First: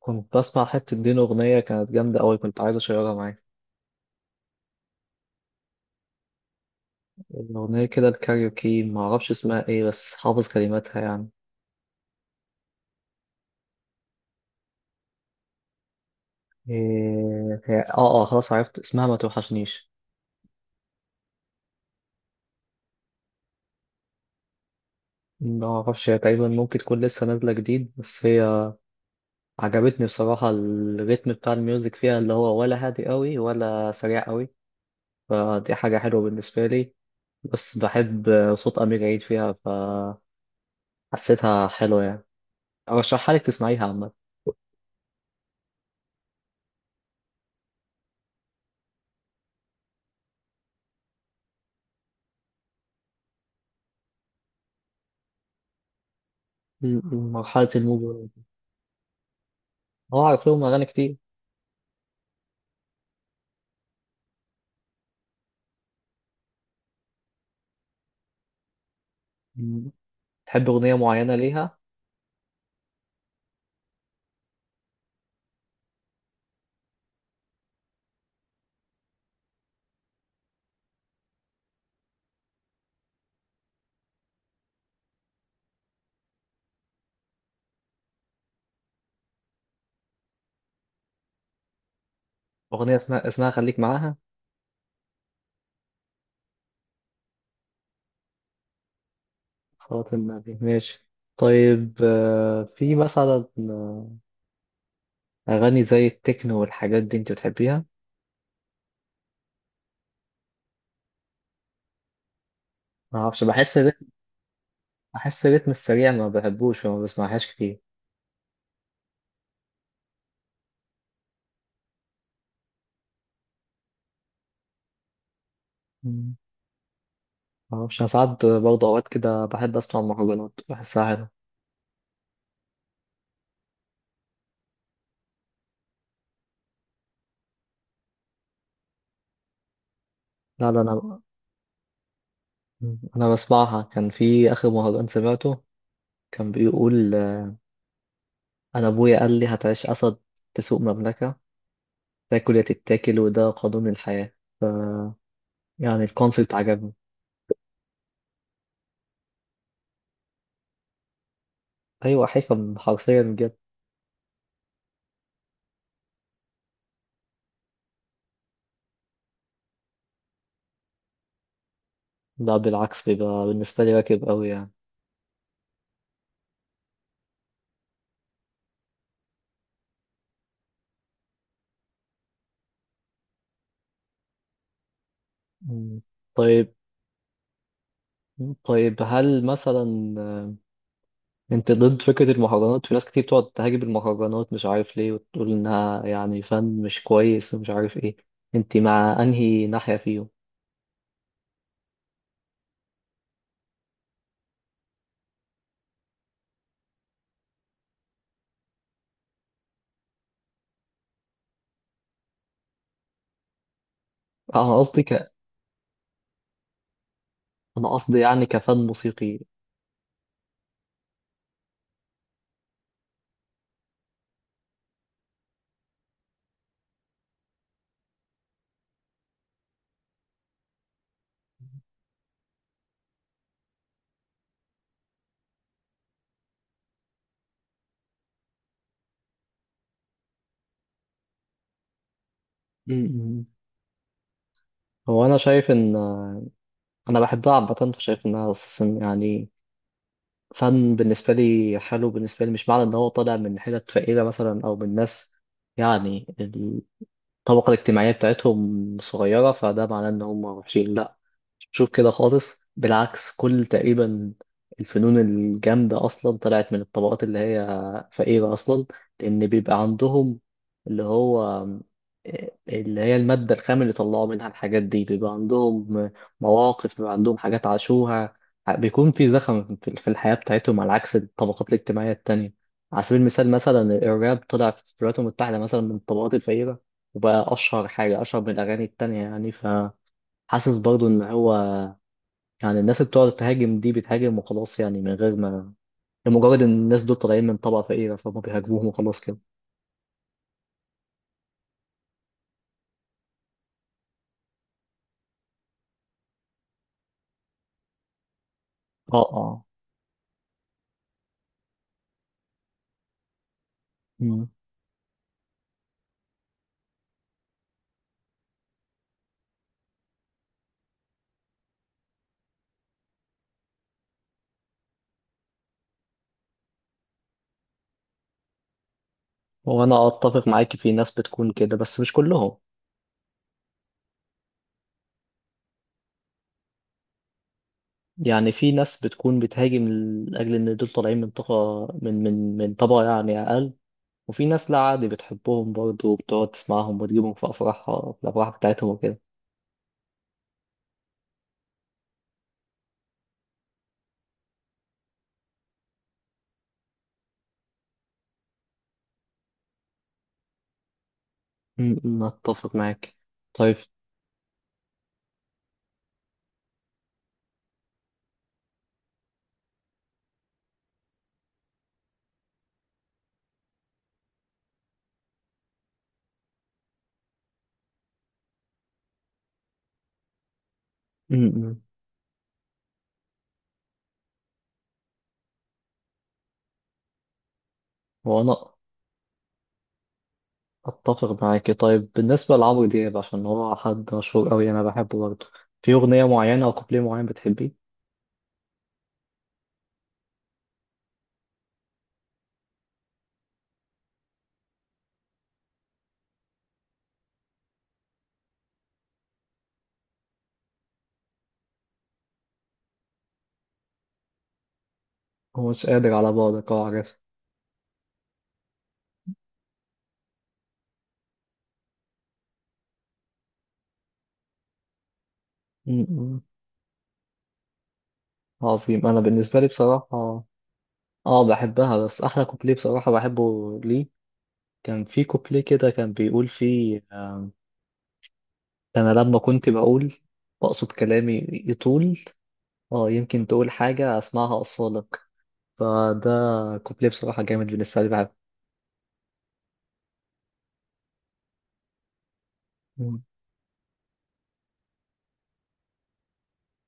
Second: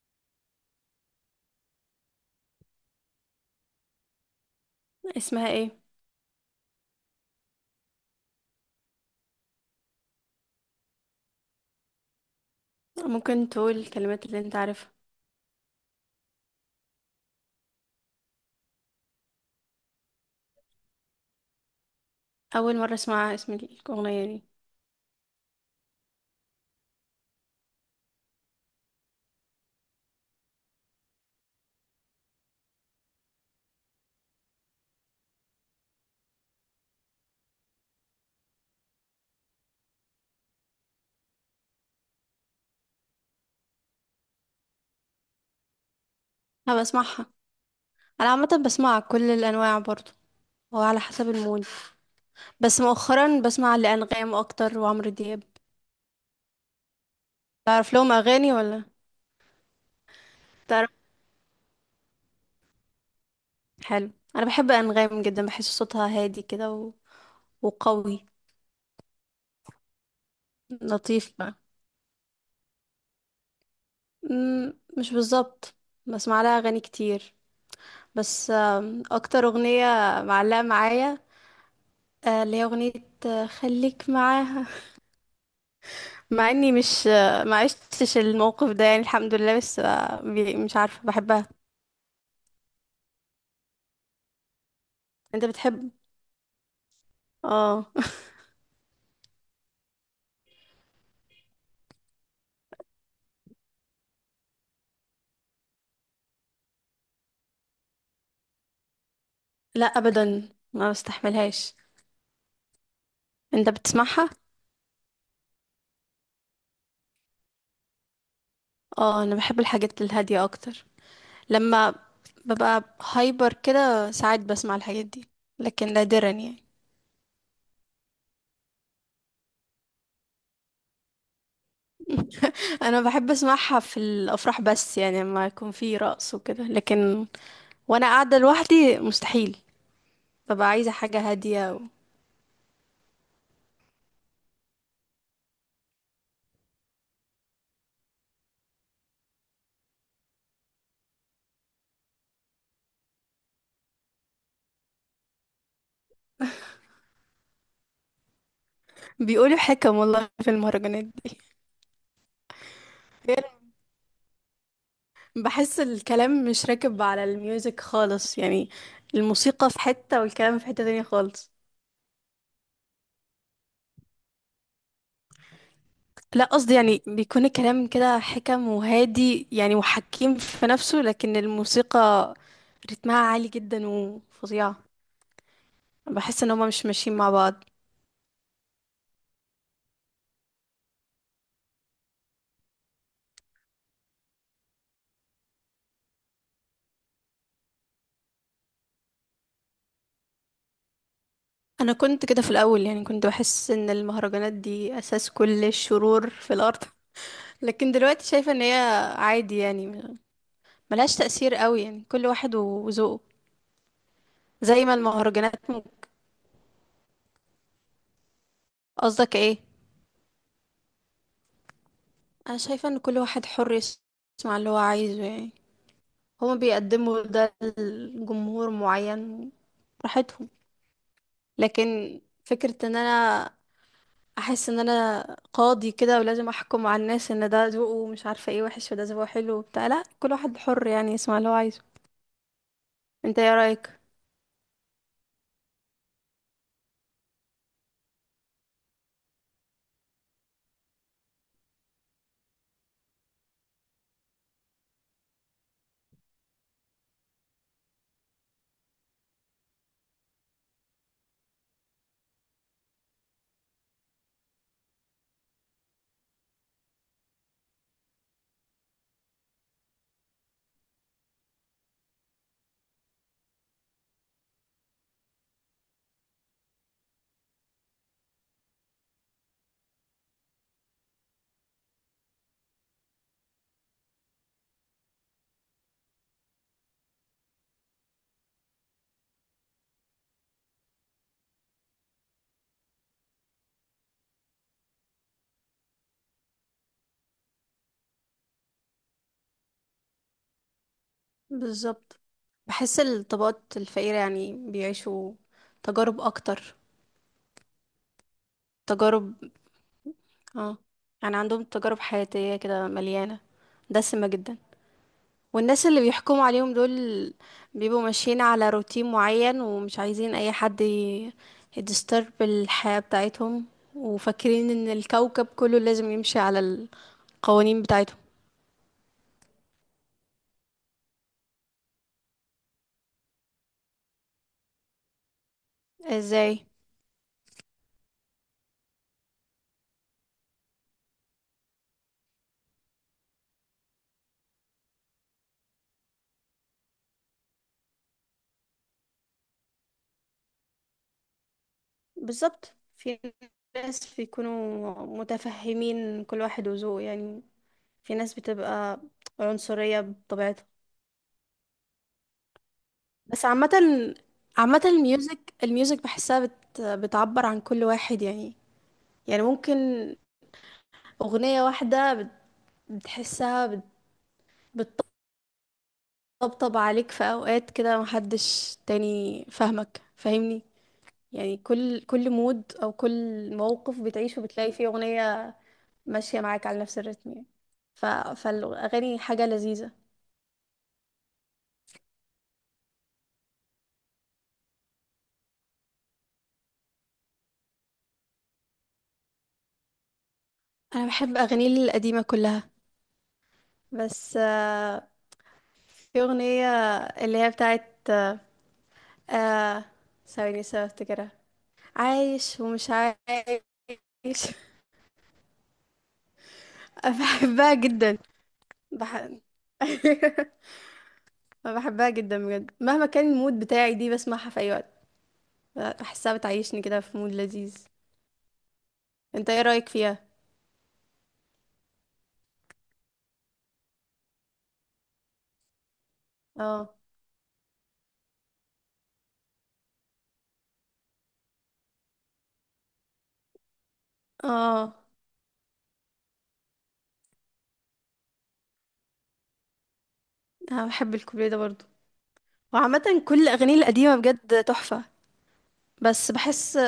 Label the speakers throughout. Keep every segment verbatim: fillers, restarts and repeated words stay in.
Speaker 1: كنت بسمع حتة دين أغنية كانت جامدة أوي، كنت عايز أشيرها معاك.
Speaker 2: اسمها ايه؟
Speaker 1: الأغنية كده الكاريوكي، معرفش اسمها إيه بس حافظ كلماتها يعني.
Speaker 2: ممكن تقول الكلمات اللي انت عارفها؟
Speaker 1: إيه هي؟ آه آه، خلاص عرفت اسمها، ما توحشنيش.
Speaker 2: اول مره اسمع اسم الاغنيه دي.
Speaker 1: معرفش، هي تقريبا ممكن تكون لسه نازلة جديد، بس هي عجبتني بصراحة. الريتم بتاع الميوزك فيها اللي هو ولا هادي أوي ولا سريع أوي، فدي حاجة حلوة بالنسبة لي. بس بحب صوت أمير عيد فيها، فحسيتها حلوة يعني. أرشحها لك تسمعيها عامة.
Speaker 2: انا بسمعها. انا عامه بسمع كل الانواع برضو. هو على حسب المود. بس مؤخرا بسمع لانغام اكتر وعمرو دياب.
Speaker 1: م- م- مرحلة
Speaker 2: تعرف لهم
Speaker 1: الموج.
Speaker 2: اغاني ولا؟
Speaker 1: هو عارف لهم أغاني
Speaker 2: تعرف؟
Speaker 1: كتير.
Speaker 2: حلو. انا بحب انغام جدا، بحس صوتها هادي كده و... وقوي.
Speaker 1: مم. تحب أغنية معينة
Speaker 2: لطيف بقى.
Speaker 1: ليها؟
Speaker 2: مم، مش بالظبط. بسمع لها اغاني كتير. بس آم، اكتر اغنيه معلقه معايا، آه، اللي هي اغنيه آه، خليك معاها. مع اني مش، ما عشتش الموقف ده، يعني الحمد لله، بس آه، بي- مش عارفة بحبها.
Speaker 1: أغنية اسمها اسمها خليك معاها.
Speaker 2: انت بتحب؟ اه.
Speaker 1: صلاة النبي ماشي. طيب، آه، في مثلا أغاني زي التكنو والحاجات دي، أنت بتحبيها؟
Speaker 2: لا ابدا ما بستحملهاش.
Speaker 1: معرفش،
Speaker 2: انت
Speaker 1: بحس الريتم،
Speaker 2: بتسمعها؟
Speaker 1: بحس الريتم السريع ما بحبوش فما بسمعهاش كتير.
Speaker 2: اه، انا بحب الحاجات الهادية اكتر. لما ببقى هايبر كده ساعات بسمع الحاجات دي، لكن نادرا
Speaker 1: مم.
Speaker 2: يعني.
Speaker 1: معرفش، أنا ساعات برضه أوقات كده بحب أسمع مهرجانات، بحسها حلوة.
Speaker 2: انا بحب اسمعها في الافراح، بس يعني لما يكون في رقص وكده، لكن وانا قاعدة لوحدي مستحيل. ببقى
Speaker 1: لا لا
Speaker 2: عايزة
Speaker 1: أنا.
Speaker 2: حاجة هادية و...
Speaker 1: مم. أنا بسمعها. كان في آخر مهرجان سمعته كان بيقول آه، أنا أبويا قال لي هتعيش أسد، تسوق مملكة، تاكل يا تتاكل وده قانون الحياة. ف يعني الكونسيبت عجبني.
Speaker 2: بيقولوا حكم والله في المهرجانات دي.
Speaker 1: أيوة، حكم حرفيا بجد.
Speaker 2: بحس الكلام مش راكب على الميوزك خالص يعني، الموسيقى في حتة والكلام في حتة تانية خالص.
Speaker 1: لا بالعكس، بيبقى بالنسبة لي راكب أوي يعني.
Speaker 2: لا، قصدي يعني بيكون الكلام كده حكم وهادي يعني وحكيم في نفسه، لكن الموسيقى رتمها عالي جدا وفظيعة.
Speaker 1: مم.
Speaker 2: بحس ان هما
Speaker 1: طيب،
Speaker 2: مش ماشيين مع بعض.
Speaker 1: طيب هل مثلا آه، أنت ضد فكرة المهرجانات؟ في ناس كتير بتقعد تهاجم المهرجانات مش عارف ليه، وتقول إنها يعني فن مش كويس ومش عارف إيه. أنت مع أنهي ناحية فيهم؟
Speaker 2: انا كنت كده في الاول، يعني كنت بحس ان المهرجانات دي اساس كل الشرور في الارض. لكن دلوقتي شايفة ان هي عادي يعني، ملهاش تأثير قوي، يعني كل واحد وذوقه.
Speaker 1: أنا
Speaker 2: زي ما
Speaker 1: قصدي ك...
Speaker 2: المهرجانات،
Speaker 1: أنا قصدي يعني كفن
Speaker 2: قصدك
Speaker 1: موسيقي.
Speaker 2: ايه؟ انا شايفه ان كل واحد حر يس- يسمع اللي هو عايزه يعني. هما بيقدموا ده لجمهور معين، براحتهم. لكن فكره ان انا احس ان انا قاضي كده ولازم احكم على الناس ان ده ذوقه مش عارفه ايه وحش وده ذوقه حلو وبتاع، لا، كل واحد حر يعني يسمع اللي هو عايزه. انت
Speaker 1: مم.
Speaker 2: ايه رايك؟
Speaker 1: هو أنا شايف إن آه، أنا بحبها عامة، فشايف إنها أساسا يعني فن بالنسبة لي. حلو بالنسبة لي، مش معنى إن هو طالع من حتت فقيرة مثلا، أو من ناس يعني الطبقة الاجتماعية بتاعتهم صغيرة، فده معناه إن هم وحشين؟ لأ. شوف كده خالص، بالعكس، كل تقريبا الفنون الجامدة أصلا طلعت من الطبقات اللي هي فقيرة أصلا، لأن بيبقى عندهم اللي هو آه، اللي هي المادة الخام اللي طلعوا منها الحاجات دي. بيبقى عندهم مواقف، بيبقى عندهم حاجات عاشوها، بيكون في زخم في في الحياة بتاعتهم، على عكس الطبقات الاجتماعية التانية. على سبيل المثال، مثلا الراب طلع في الولايات المتحدة مثلا من الطبقات الفقيرة، وبقى أشهر حاجة، أشهر من الأغاني التانية يعني. فحاسس برضو إن هو يعني الناس اللي بتقعد تهاجم دي بتهاجم وخلاص يعني، من غير ما، لمجرد ان الناس دول طالعين من طبقة فقيرة فهم بيهاجموهم وخلاص كده.
Speaker 2: بالظبط. بحس الطبقات الفقيره يعني بيعيشوا تجارب اكتر،
Speaker 1: اه
Speaker 2: تجارب.
Speaker 1: اه.
Speaker 2: اه. يعني عندهم تجارب حياتيه كده مليانه، دسمه
Speaker 1: مم.
Speaker 2: جدا. والناس اللي بيحكموا عليهم دول بيبقوا ماشيين على روتين معين، ومش عايزين اي حد يدسترب الحياة بتاعتهم، وفاكرين ان الكوكب كله لازم يمشي على القوانين بتاعتهم.
Speaker 1: وانا اتفق معاك، في ناس بتكون كده بس مش كلهم.
Speaker 2: ازاي؟
Speaker 1: يعني في ناس بتكون بتهاجم لاجل ان دول طالعين من طبقة من من من طبقة يعني اقل، وفي ناس لا عادي بتحبهم برضه وبتقعد تسمعهم وتجيبهم في افراحها، في الافراح بتاعتهم وكده.
Speaker 2: بالظبط. في ناس بيكونوا متفهمين كل واحد وذوقه يعني، في ناس بتبقى عنصرية بطبيعتها.
Speaker 1: مم، مم، اتفق معاك.
Speaker 2: بس عامة،
Speaker 1: طيب.
Speaker 2: عامة الميوزك الميوزك بحسها بت... بتعبر عن كل واحد يعني. يعني ممكن أغنية واحدة بت- بتحسها بت- بتطبطب عليك في أوقات كده محدش تاني فاهمك فاهمني.
Speaker 1: مم،
Speaker 2: يعني
Speaker 1: مم.
Speaker 2: كل كل مود أو كل موقف بتعيشه بتلاقي فيه أغنية ماشية معاك على نفس الريتم يعني. ف...
Speaker 1: وانا
Speaker 2: فالأغاني حاجة لذيذة.
Speaker 1: اتفق معاكي. طيب، بالنسبه لعمرو دياب، عشان هو حد مشهور قوي، انا بحبه برضه. في اغنيه معينه او كوبليه معين بتحبيه؟
Speaker 2: أنا بحب أغاني القديمة كلها، بس آه، في أغنية اللي هي بتاعت آه ثواني بس افتكرها، عايش ومش عايش.
Speaker 1: هو مش قادر على بعدك، اه عارف.
Speaker 2: بحبها جدا. بح... أنا بحبها جدا بجد، مهما كان المود بتاعي دي بسمعها في اي وقت.
Speaker 1: م-
Speaker 2: بحسها
Speaker 1: م.
Speaker 2: بتعيشني كده في مود لذيذ.
Speaker 1: عظيم. انا
Speaker 2: انت
Speaker 1: بالنسبه
Speaker 2: ايه
Speaker 1: لي
Speaker 2: رأيك فيها؟
Speaker 1: بصراحه، اه بحبها، بس احلى كوبليه بصراحه بحبه ليه، كان في كوبليه كده كان بيقول
Speaker 2: اه،
Speaker 1: فيه آه، انا لما كنت بقول بقصد كلامي يطول، اه يمكن تقول حاجه اسمعها
Speaker 2: اه،
Speaker 1: اصفالك. فده كوبليه بصراحه جامد بالنسبه لي، بحبه.
Speaker 2: انا بحب الكوبليه ده برضو،
Speaker 1: م.
Speaker 2: وعامة كل الاغاني القديمة بجد تحفة. بس بحس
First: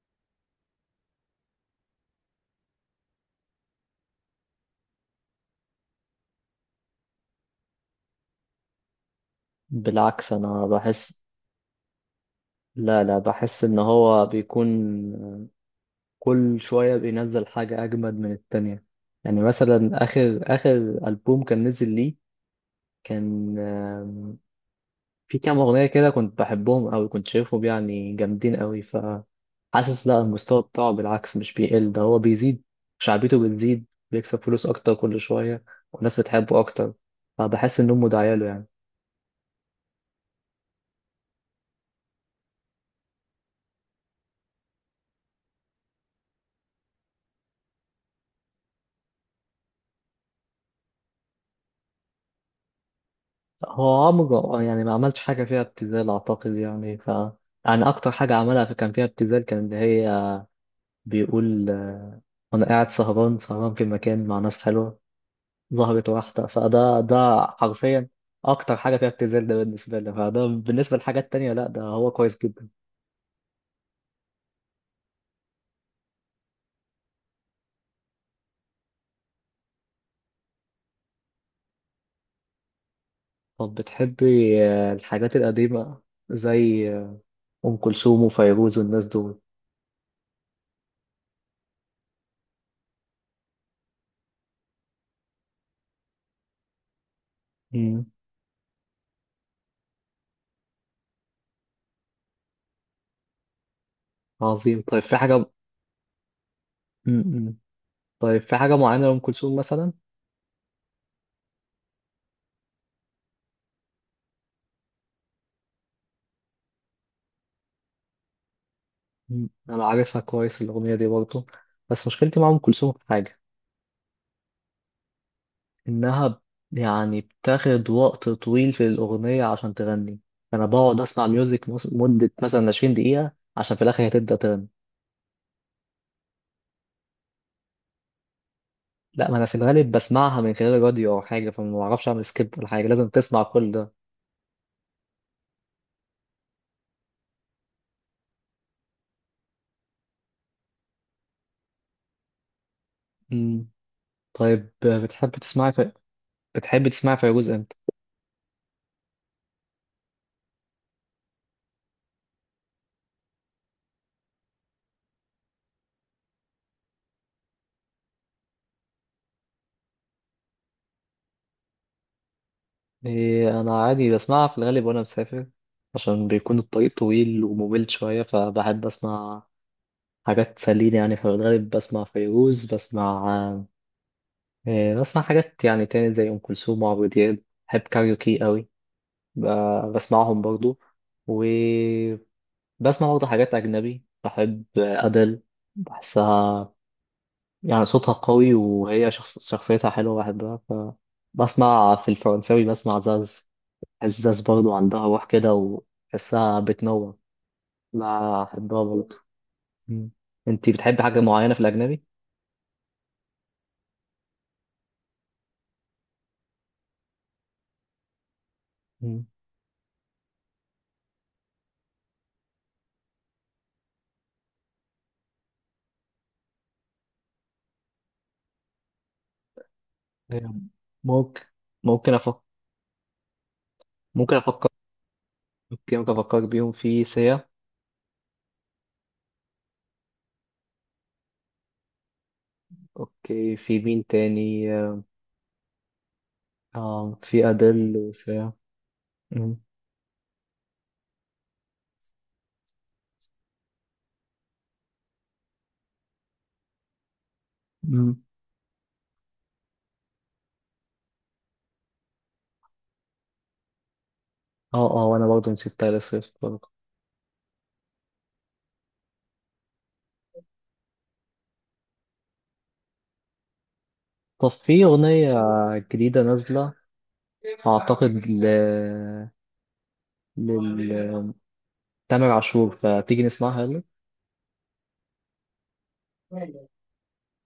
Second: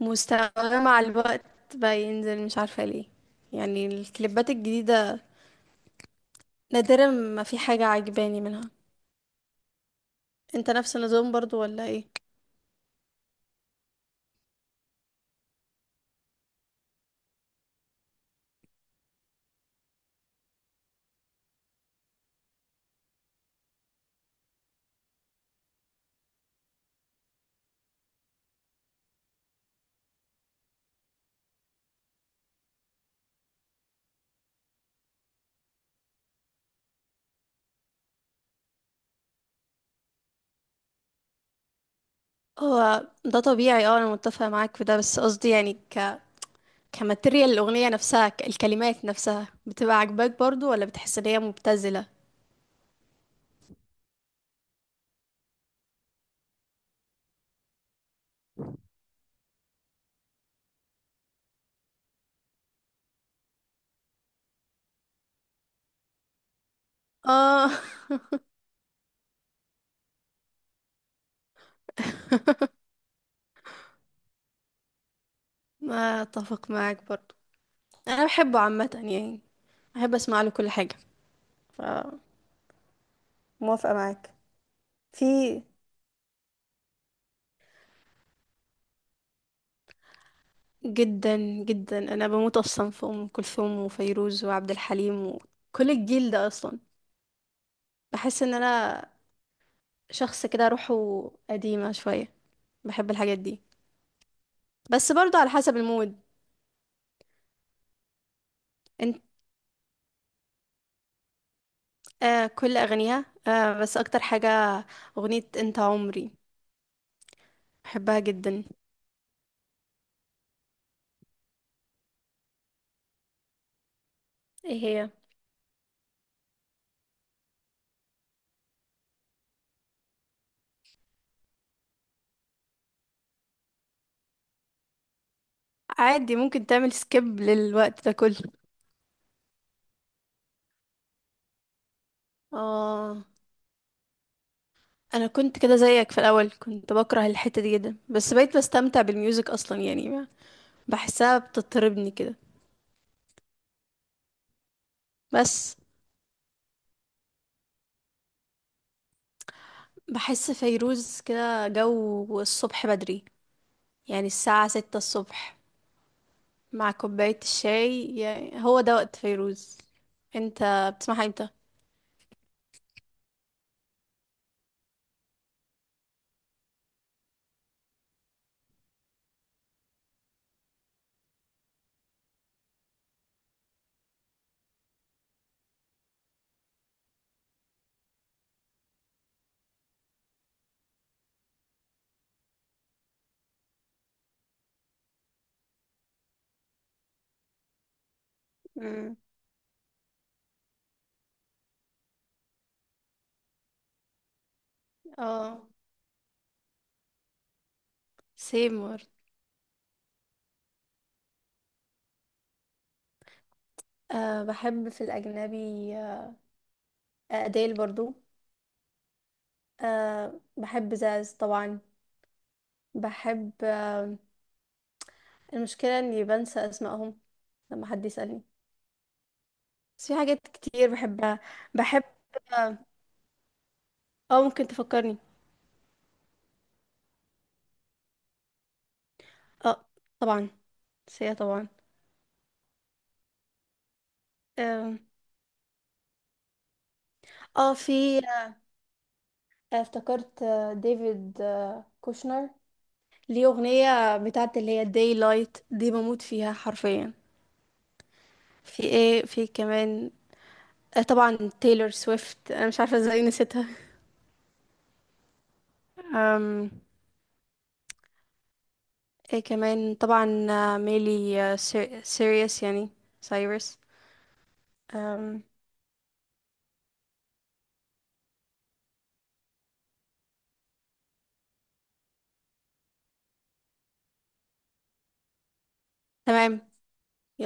Speaker 2: مستواها مع الوقت بقى ينزل، مش عارفة ليه. يعني الكليبات الجديدة نادرا ما في حاجة عجباني منها.
Speaker 1: بالعكس انا
Speaker 2: انت نفس
Speaker 1: بحس.
Speaker 2: النظام برضو ولا ايه؟
Speaker 1: لا، لا بحس ان هو بيكون كل شوية بينزل حاجة اجمد من التانية. يعني مثلا اخر اخر ألبوم كان نزل ليه، كان آم، في كام اغنية كده كنت بحبهم اوي، كنت شايفهم يعني جامدين اوي. فحاسس لا، المستوى بتاعه بالعكس مش بيقل، ده هو بيزيد. شعبيته بتزيد، بيكسب فلوس اكتر كل شوية، والناس بتحبه اكتر، فبحس انهم داعية له يعني.
Speaker 2: هو ده طبيعي، اه، انا متفقة معاك في ده، بس قصدي يعني كماتيريال الأغنية نفسها ك- الكلمات نفسها بتبقى عاجباك برضو ولا بتحس إن هي مبتذلة؟
Speaker 1: هو عمره يعني ما عملش حاجة فيها ابتذال أعتقد، يعني ف يعني أكتر حاجة عملها في كان فيها ابتذال، كان إن هي بيقول آه، وأنا قاعد سهران سهران في مكان مع ناس حلوة ظهرت واحدة فده ده،
Speaker 2: اه.
Speaker 1: حرفيا. أكتر حاجة فيها ابتذال ده بالنسبة لي، فده بالنسبة للحاجات التانية لأ، ده هو كويس جدا.
Speaker 2: ما اتفق معاك برضو. انا بحبه عامه يعني، بحب اسمع له كل حاجه. ف
Speaker 1: طب
Speaker 2: موافقة معاك.
Speaker 1: بتحبي آه،
Speaker 2: في
Speaker 1: الحاجات القديمة زي آه، أم كلثوم وفيروز والناس دول؟
Speaker 2: جدا. جدا، انا بموت اصلا في ام كلثوم وفيروز وعبد الحليم وكل الجيل ده اصلا.
Speaker 1: مم.
Speaker 2: بحس ان انا شخص كده روحه قديمه شويه، بحب الحاجات دي.
Speaker 1: عظيم. طيب
Speaker 2: بس
Speaker 1: في
Speaker 2: برضو
Speaker 1: حاجة.
Speaker 2: على حسب المود.
Speaker 1: مم. مم. طيب في حاجة معينة لأم كلثوم مثلا؟
Speaker 2: آه، كل أغانيها، آه بس أكتر حاجة أغنية أنت عمري، بحبها جدا.
Speaker 1: مم. انا عارفها كويس الاغنيه دي برضه. بس مشكلتي مع ام كلثوم في حاجه،
Speaker 2: ايه هي؟
Speaker 1: انها ب- يعني بتاخد وقت طويل في الاغنيه عشان تغني. انا بقعد اسمع ميوزك مس- مده مثلا عشرين دقيقة دقيقه عشان في الاخر هي تبدا تغني.
Speaker 2: عادي، ممكن تعمل سكيب للوقت ده كله.
Speaker 1: لا، ما انا في الغالب بسمعها من خلال الراديو او حاجه، فما بعرفش اعمل سكيب ولا حاجه، لازم
Speaker 2: آه.
Speaker 1: تسمع كل ده.
Speaker 2: أنا كنت كده زيك في الأول، كنت بكره الحتة دي جدا، بس بقيت بستمتع بالميوزك أصلا يعني، بحسها بتطربني كده.
Speaker 1: مم. طيب بتحب تسمعي
Speaker 2: بس
Speaker 1: في... بتحب تسمعي فيروز امتى؟
Speaker 2: بحس فيروز كده جو الصبح بدري، يعني الساعة ستة الصبح مع كوباية الشاي، يعني هو ده وقت فيروز. انت بتسمعها امتى؟
Speaker 1: إيه، انا عادي بسمعها في الغالب وانا مسافر، عشان بيكون الطريق طويل وممل شويه، فبحب اسمع حاجات تسليني يعني. في الغالب بسمع فيروز، بسمع، آه، بسمع حاجات يعني تاني زي أم كلثوم وعمرو دياب. بحب كاريوكي قوي، ب- بسمعهم برضو. وبسمع برضو حاجات أجنبي، بحب أدل. بحسها يعني صوتها قوي، وهي
Speaker 2: مم.
Speaker 1: شخص شخصيتها حلوة، بحبها. فبسمع في الفرنساوي، بسمع زاز. بحس زاز برضو عندها روح كده
Speaker 2: اه.
Speaker 1: وبحسها بتنور، بحبها
Speaker 2: سيمور.
Speaker 1: برضو. مم. انتي بتحبي حاجة معينة في الأجنبي؟
Speaker 2: أه، بحب في الأجنبي، آه، أديل برضو، أه بحب زاز طبعا. بحب أه المشكلة إني بنسى أسمائهم لما حد يسألني، بس في حاجات كتير بحبها.
Speaker 1: ممكن.
Speaker 2: بحب
Speaker 1: ممكن أفكر
Speaker 2: اه،
Speaker 1: ممكن
Speaker 2: آه، ممكن
Speaker 1: أفكر
Speaker 2: تفكرني؟
Speaker 1: أوكي، ممكن أفكر بيهم في سيا.
Speaker 2: اه، طبعا سيا طبعا.
Speaker 1: أوكي، في مين تاني؟
Speaker 2: اه،
Speaker 1: آه، في
Speaker 2: آه،
Speaker 1: أديل
Speaker 2: في
Speaker 1: وسيا. مم.
Speaker 2: آه، افتكرت، آه، ديفيد آه، كوشنر، ليه أغنية بتاعت اللي هي داي لايت دي بموت فيها حرفيا.
Speaker 1: مم.
Speaker 2: في ايه؟ في كمان، آه، طبعا تايلور سويفت، انا مش عارفه ازاي نسيتها.
Speaker 1: اه اه، وأنا برضه نسيت تايلر سويفت برضه.
Speaker 2: أم... ايه كمان؟ طبعا آه، ميلي آه، سير... سيريس يعني، سايرس.
Speaker 1: طب في أغنية
Speaker 2: أم...
Speaker 1: جديدة نازلة، أعتقد ل... لل تامر عاشور، فتيجي نسمعها.
Speaker 2: تمام.